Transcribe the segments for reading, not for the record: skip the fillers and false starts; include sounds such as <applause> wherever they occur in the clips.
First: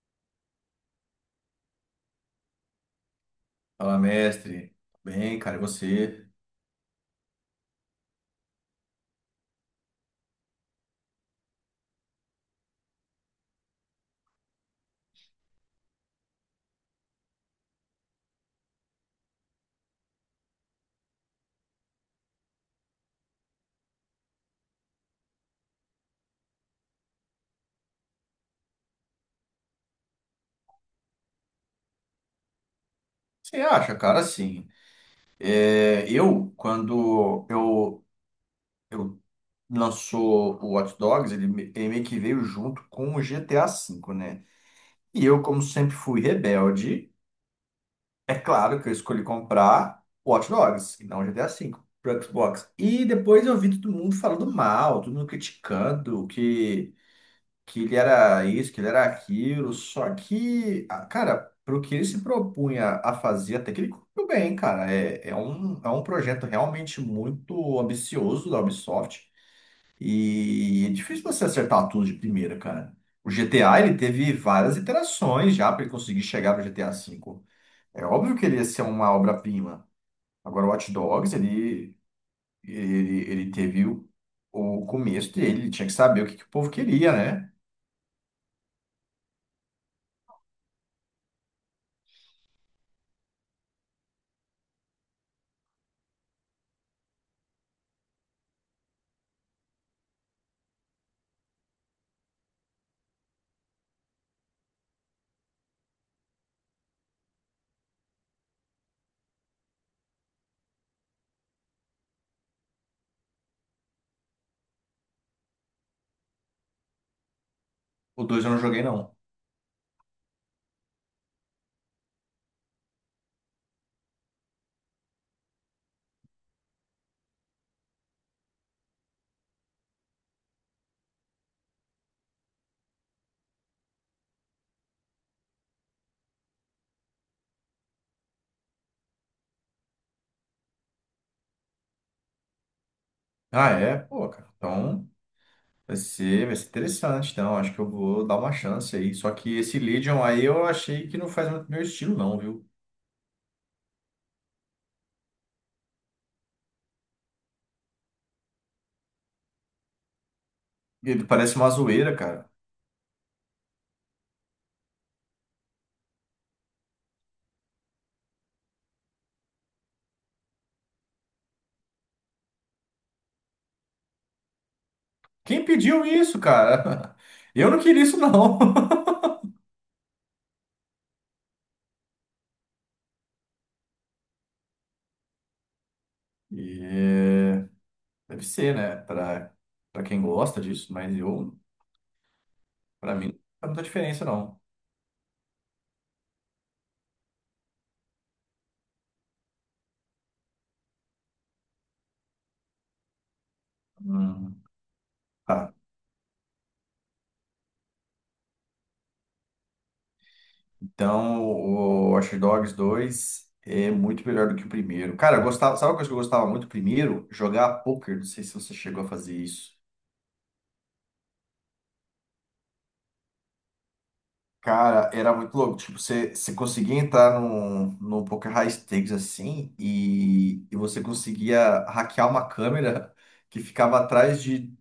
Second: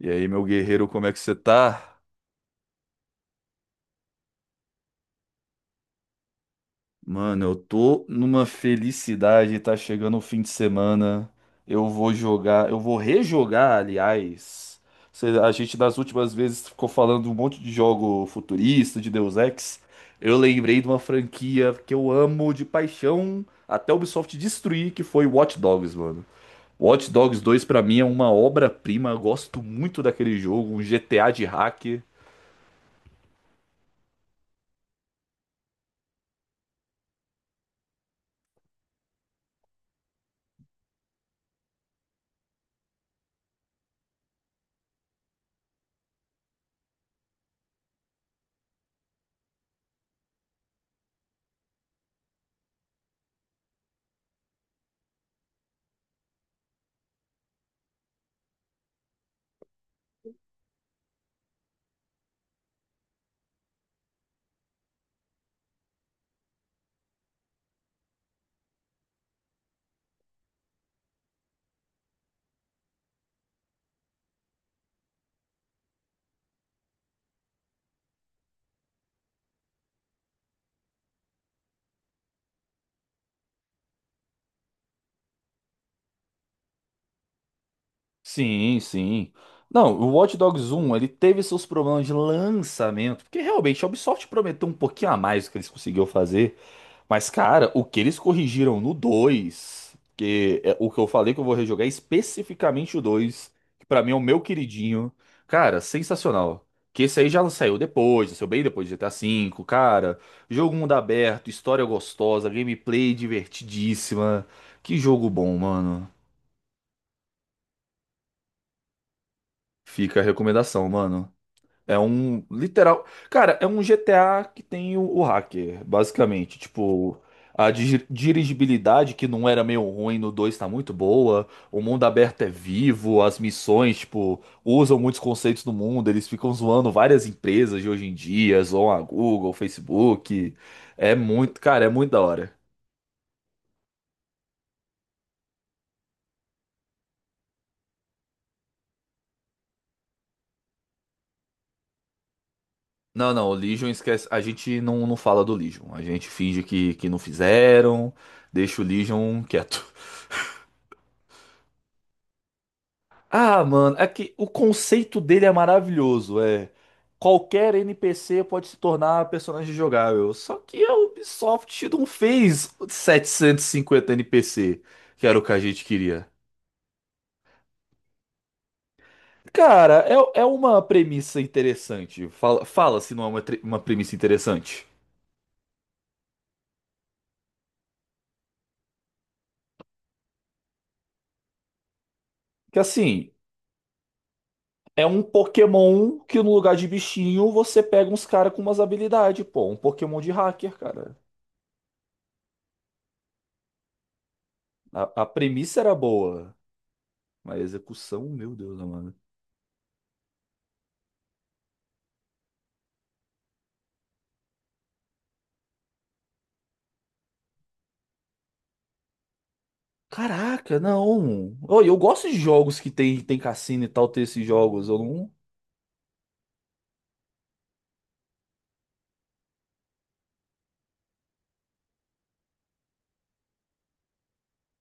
E aí, meu guerreiro, como é que você tá? Fala, mestre. Bem, cara, e você? Mano, eu tô numa felicidade, tá chegando o fim de semana. Eu vou jogar, eu vou rejogar, aliás. A gente das últimas vezes ficou falando um monte de jogo futurista, de Deus Ex. Eu lembrei de uma franquia que eu amo de paixão, até a Ubisoft destruir, que foi Watch Dogs, mano. Watch Dogs dois pra mim é uma obra-prima, eu gosto muito daquele jogo, um GTA de hack. Você acha, cara, assim, é, eu, quando eu lançou o Watch Dogs, ele meio que veio junto com o GTA V, né? E eu, como sempre fui rebelde, é claro que eu escolhi comprar o Watch Dogs, e não o GTA V, pro Xbox. E depois eu vi todo mundo falando mal, todo mundo criticando, que ele era isso, que ele era aquilo, só que, ah, cara, pro que ele se propunha a fazer, até que ele cumpriu bem, cara. É um projeto realmente muito ambicioso da Ubisoft e é difícil você acertar tudo de primeira, cara. O GTA, ele teve várias iterações já para ele conseguir chegar no GTA V. É óbvio que ele ia ser uma obra-prima. Agora, o Watch Dogs, ele teve o começo dele, ele tinha que saber o que, que o povo queria, né? Sim, sim. Não, o Watch Dogs um ele teve seus problemas de lançamento, porque realmente a Ubisoft prometeu um pouquinho a mais do que eles conseguiram fazer, mas cara, o que eles corrigiram no dois, que é o que eu falei que eu vou rejogar, é especificamente o dois, que pra mim é o meu queridinho. Cara, sensacional. Que esse aí já saiu depois, já saiu bem depois de GTA V, cara. Jogo mundo aberto, história gostosa, gameplay divertidíssima. Que jogo bom, mano. O dois eu não joguei, não. Fica a recomendação, mano. É um literal. Cara, é um GTA que tem o hacker, basicamente. Tipo, a dirigibilidade, que não era meio ruim no dois, tá muito boa. O mundo aberto é vivo, as missões, tipo, usam muitos conceitos do mundo. Eles ficam zoando várias empresas de hoje em dia, zoam a Google, Facebook. É muito, cara, é muito da hora. Ah, é? Pô, cara. Então vai ser interessante. Então, acho que eu vou dar uma chance aí. Só que esse Legion aí eu achei que não faz muito meu estilo, não, viu? Não, não, o Legion esquece. A gente não fala do Legion. A gente finge que não fizeram, deixa o Legion quieto. Ele parece uma zoeira, cara. Ah, mano, é que o conceito dele é maravilhoso. É, qualquer NPC pode se tornar personagem jogável. Só que a Ubisoft não fez 750 NPC, que era o que a Quem gente pediu queria. isso, cara? <laughs> Eu não queria isso, não. <laughs> Cara, é uma premissa interessante. Fala se não é uma, uma premissa interessante. E é, deve ser, né? Pra quem gosta disso, mas eu, Que pra mim, assim, não faz muita diferença, não. é um Pokémon que no lugar de bichinho você pega uns caras com umas habilidades, pô. Um Pokémon de hacker, cara. Hum. A Tá. premissa era boa, mas a execução, meu Deus, mano. Então, o Watch Dogs dois é muito melhor do que o primeiro. Cara, eu gostava, sabe uma coisa que eu gostava muito? Primeiro, jogar poker. Não sei se você chegou a fazer isso. Caraca, não. Oh, eu gosto de jogos que tem cassino e tal, ter esses jogos. Eu Cara, não. era muito louco. Tipo, você conseguia entrar num poker high stakes assim e você conseguia hackear uma câmera <laughs> que ficava atrás de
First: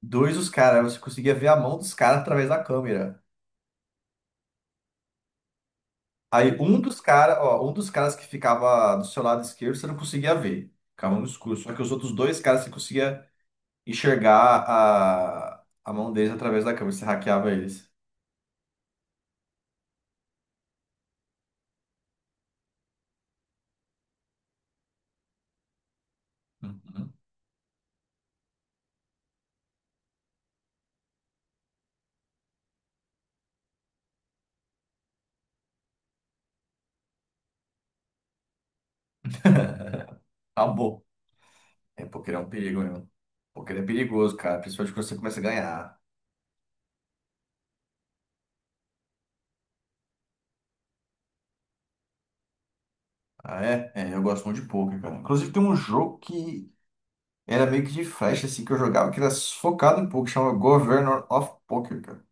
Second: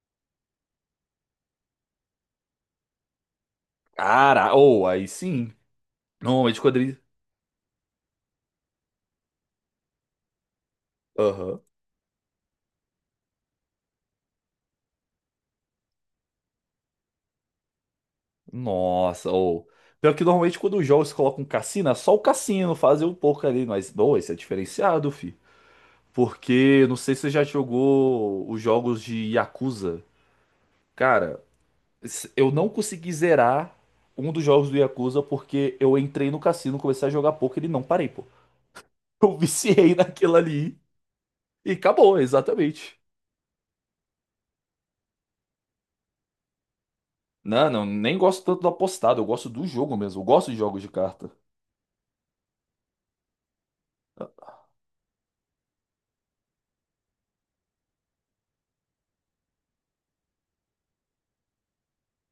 dois dos caras. Aí, você conseguia ver a mão dos caras através da câmera. Cara, ou aí sim. Aí Normalmente quando um dos ele. caras, ó, um dos caras que ficava do seu lado esquerdo, você não conseguia ver. Ficava no escuro. Aham. Só que os outros dois caras você conseguia enxergar a mão deles através da câmera. Você hackeava eles. Nossa, ou. Pior que normalmente quando os jogos colocam cassino, é só o cassino fazer um pouco ali. Mas, bom, esse é diferenciado, fi. Porque, não Uhum. sei se você já jogou os jogos de Yakuza. Cara, eu não consegui zerar um dos jogos do Yakuza porque eu entrei no cassino, comecei a jogar poker e não parei, pô. <laughs> Eu viciei naquilo ali. Acabou. E É, acabou, poker é um perigo exatamente. mesmo. Poker é perigoso, cara. Principalmente quando você começa a ganhar. Não, não, nem gosto tanto do apostado, eu gosto do jogo mesmo, eu gosto de jogos de carta. Ah, é? É, eu gosto muito de poker, cara. Inclusive tem um jogo que era meio que de flecha, assim, que eu jogava, que era focado em poker, chama Governor of Poker, cara.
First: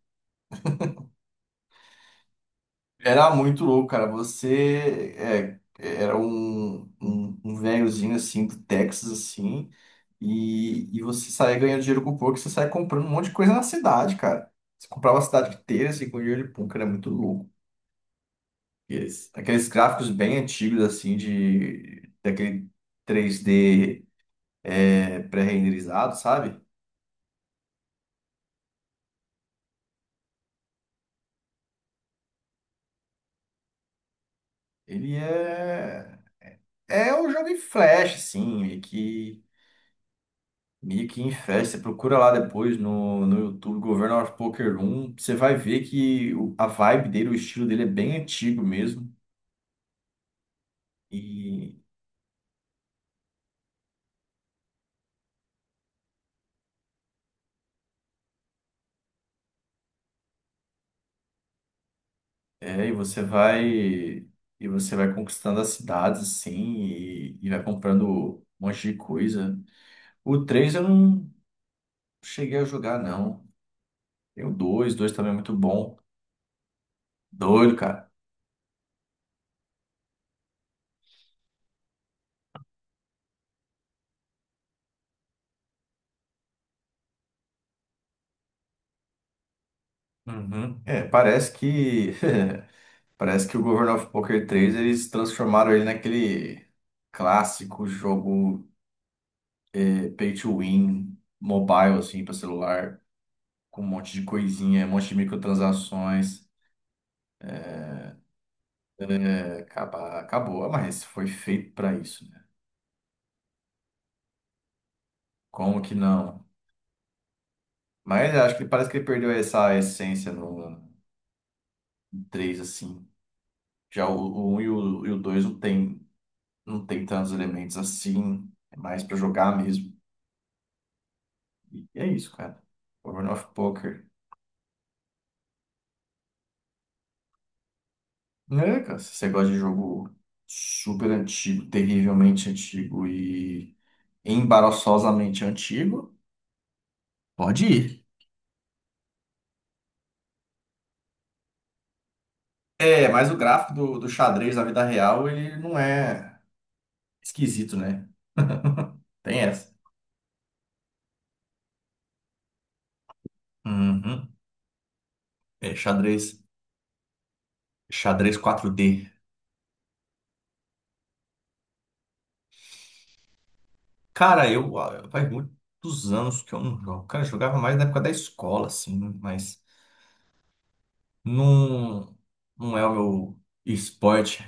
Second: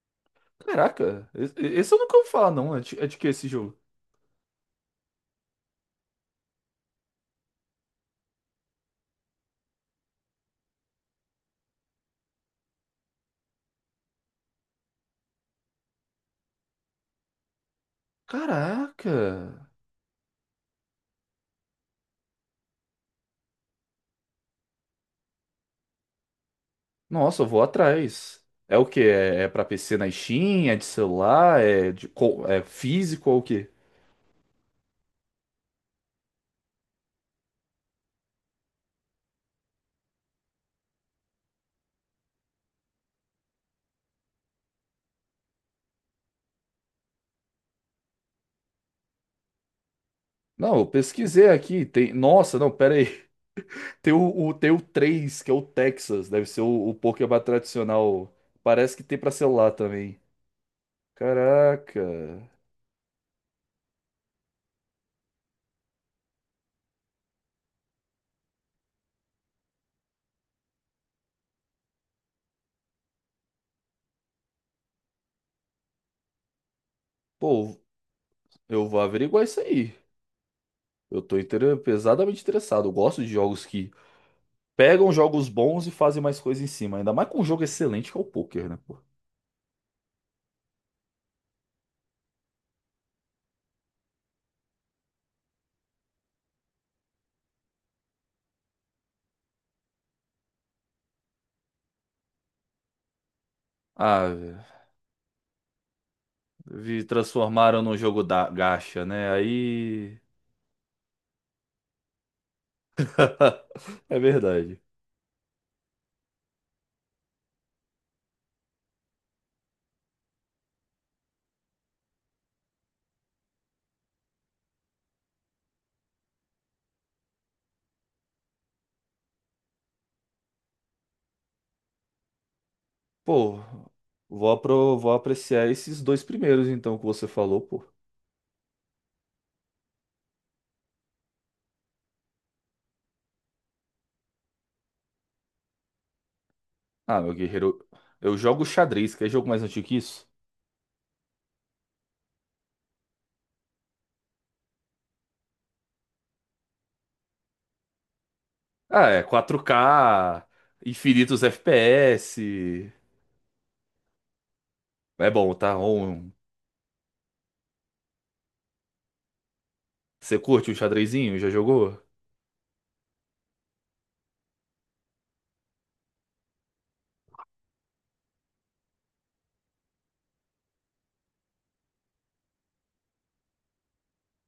Caraca, esse eu nunca ouvi falar, não. É de que Era esse muito jogo? louco, cara. Era um velhozinho assim do Texas, assim, e você saía ganhando dinheiro com pouco, você saía comprando um monte de coisa na cidade, cara. Você comprava a cidade inteira assim, com dinheiro de pouco, era muito louco. Caraca! Aqueles gráficos bem antigos, assim, de daquele 3D, pré-renderizado, sabe? Nossa, eu vou atrás. É o quê? É, é pra PC na Steam? É de celular? É, de, é físico ou o quê? Ele é. É um jogo em flash, assim, meio que. Mickey em festa, procura lá depois no YouTube, Governo of Poker 1, você vai ver que a vibe dele, o estilo dele é bem antigo mesmo, Não, eu pesquisei e, aqui. Tem, nossa, não, pera aí. <laughs> Tem tem o três, que é o Texas. Deve ser o Pokémon tradicional. Parece que tem pra celular também. Caraca. é, e você vai e você vai conquistando as cidades, assim, e vai comprando um monte de coisa. O 3 eu não cheguei a jogar, não. Tem o 2, 2 também é muito bom. Doido, Pô, cara. eu vou averiguar isso aí. Eu tô pesadamente interessado. Eu gosto de jogos que pegam jogos bons e fazem mais coisa em cima. Ainda mais com um jogo excelente que é o poker, né, pô? Uhum. É, parece que <laughs> Parece que o Governor of Poker 3 eles transformaram ele naquele clássico jogo, pay to win, mobile, assim, para celular, com um monte de Ah, velho, coisinha, um monte de microtransações. vi transformaram num jogo da gacha, né? É, Aí. Acabou. Ah, mas foi feito para isso, né? <laughs> É verdade. Como que não? Mas eu acho que parece que ele perdeu essa essência no 3 assim. Já o 1 e o 2 não tem tantos elementos assim, é mais para jogar mesmo. E é isso, cara. Governor of Pô, Poker. Vou apreciar esses dois primeiros, então, que você falou, pô. É, cara, se você gosta de jogo super antigo, terrivelmente antigo e embaraçosamente antigo, Ah, meu pode guerreiro, ir. eu jogo xadrez, que é jogo mais antigo que isso? É, mas o gráfico do xadrez na vida real, ele não é esquisito, né? Ah, é Tem 4K essa. infinitos FPS. Uhum. É bom, É, tá? xadrez, Um, xadrez 4D. você curte o xadrezinho? Já jogou? Cara, faz muitos anos que eu não jogo. Cara, eu jogava mais na época da escola, assim, mas não, não é o meu esporte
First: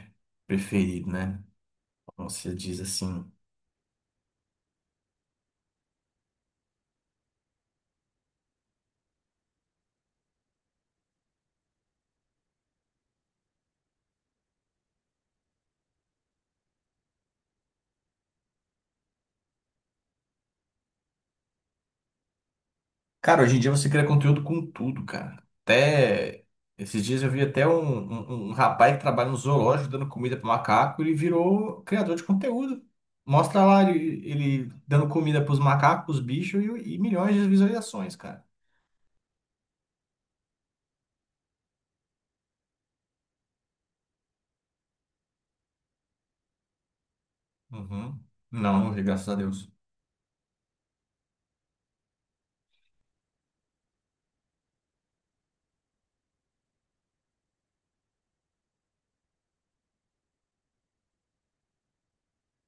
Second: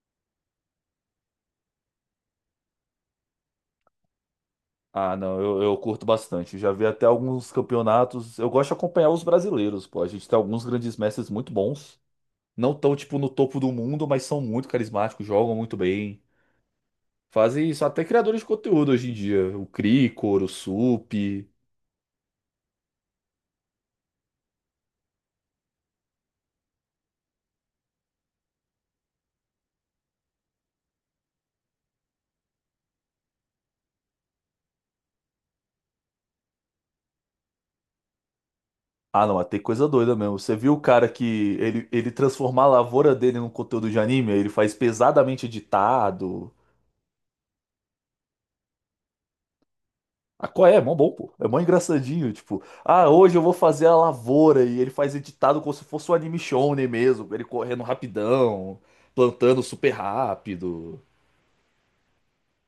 preferido, né? Como se diz assim. Ah, não, eu curto bastante. Já vi até alguns campeonatos. Eu gosto de acompanhar os brasileiros, pô. A gente tem alguns grandes mestres muito bons. Não tão, tipo, no topo do mundo, mas são muito carismáticos, jogam muito bem. Fazem isso até criadores de conteúdo hoje em dia. O Cricor, o Sup. Cara, hoje em dia você cria conteúdo com tudo, cara. Até esses dias eu vi até um rapaz que trabalha no zoológico dando comida para macaco e virou criador de conteúdo. Mostra lá ele dando comida para os macacos, os bichos e milhões de visualizações, cara. Ah, não, mas tem coisa doida mesmo. Você viu o cara que ele transformar a lavoura dele num conteúdo de anime? Ele faz pesadamente editado. Uhum. Não, não vi, graças a Deus. Ah, qual é? É mó bom, pô. É mó engraçadinho, tipo, ah, hoje eu vou fazer a lavoura e ele faz editado como se fosse um anime shonen mesmo, ele correndo rapidão, plantando super rápido.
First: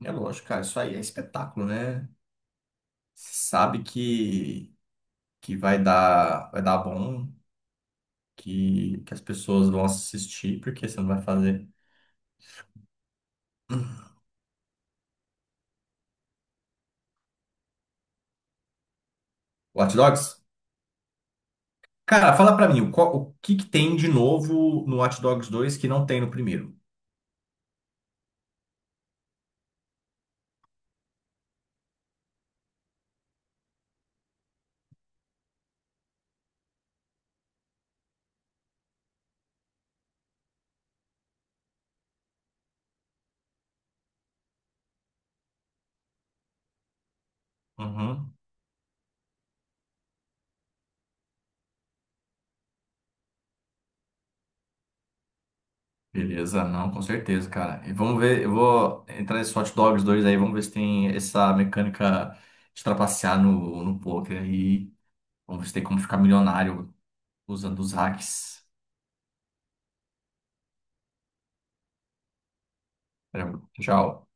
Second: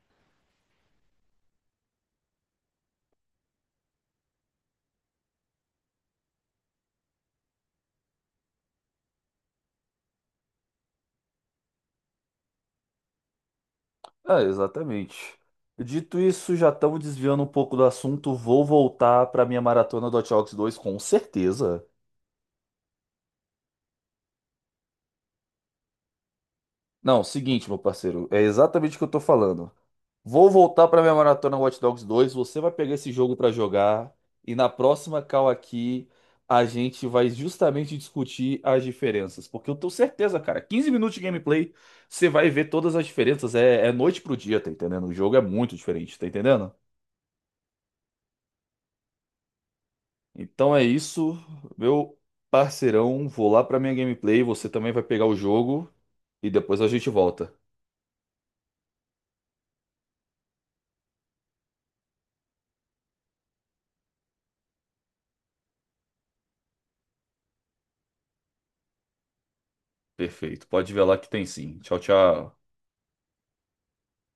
É lógico, cara, isso aí é espetáculo, né? Sabe que vai dar bom, que as pessoas vão assistir, porque você não vai fazer. Ah, exatamente. Dito isso, já estamos desviando um pouco do assunto, vou voltar para minha Hot maratona do Hot Dogs? Dogs 2 com certeza. Cara, fala pra mim, o que que tem de novo no Watch Dogs 2 que não tem no primeiro? Não, seguinte, meu parceiro, é exatamente o que eu tô falando. Vou voltar para minha maratona Watch Dogs dois. Você vai pegar esse jogo para jogar. E na próxima call aqui, a gente vai justamente discutir as diferenças. Porque eu tenho certeza, cara, 15 minutos de gameplay, você vai ver todas as diferenças. É, é noite pro dia, tá entendendo? O jogo é muito diferente, tá entendendo? Uhum. Então é isso, meu parceirão. Vou lá pra minha gameplay. Você também vai pegar o jogo. E Beleza, depois a não, com gente certeza, volta. cara. E vamos ver, eu vou entrar nesse Hot Dogs 2 aí, vamos ver se tem essa mecânica de trapacear no poker aí. Vamos ver se tem como ficar milionário usando os hacks. Perfeito. Pode ver lá que tem sim. Tchau, tchau. Tchau.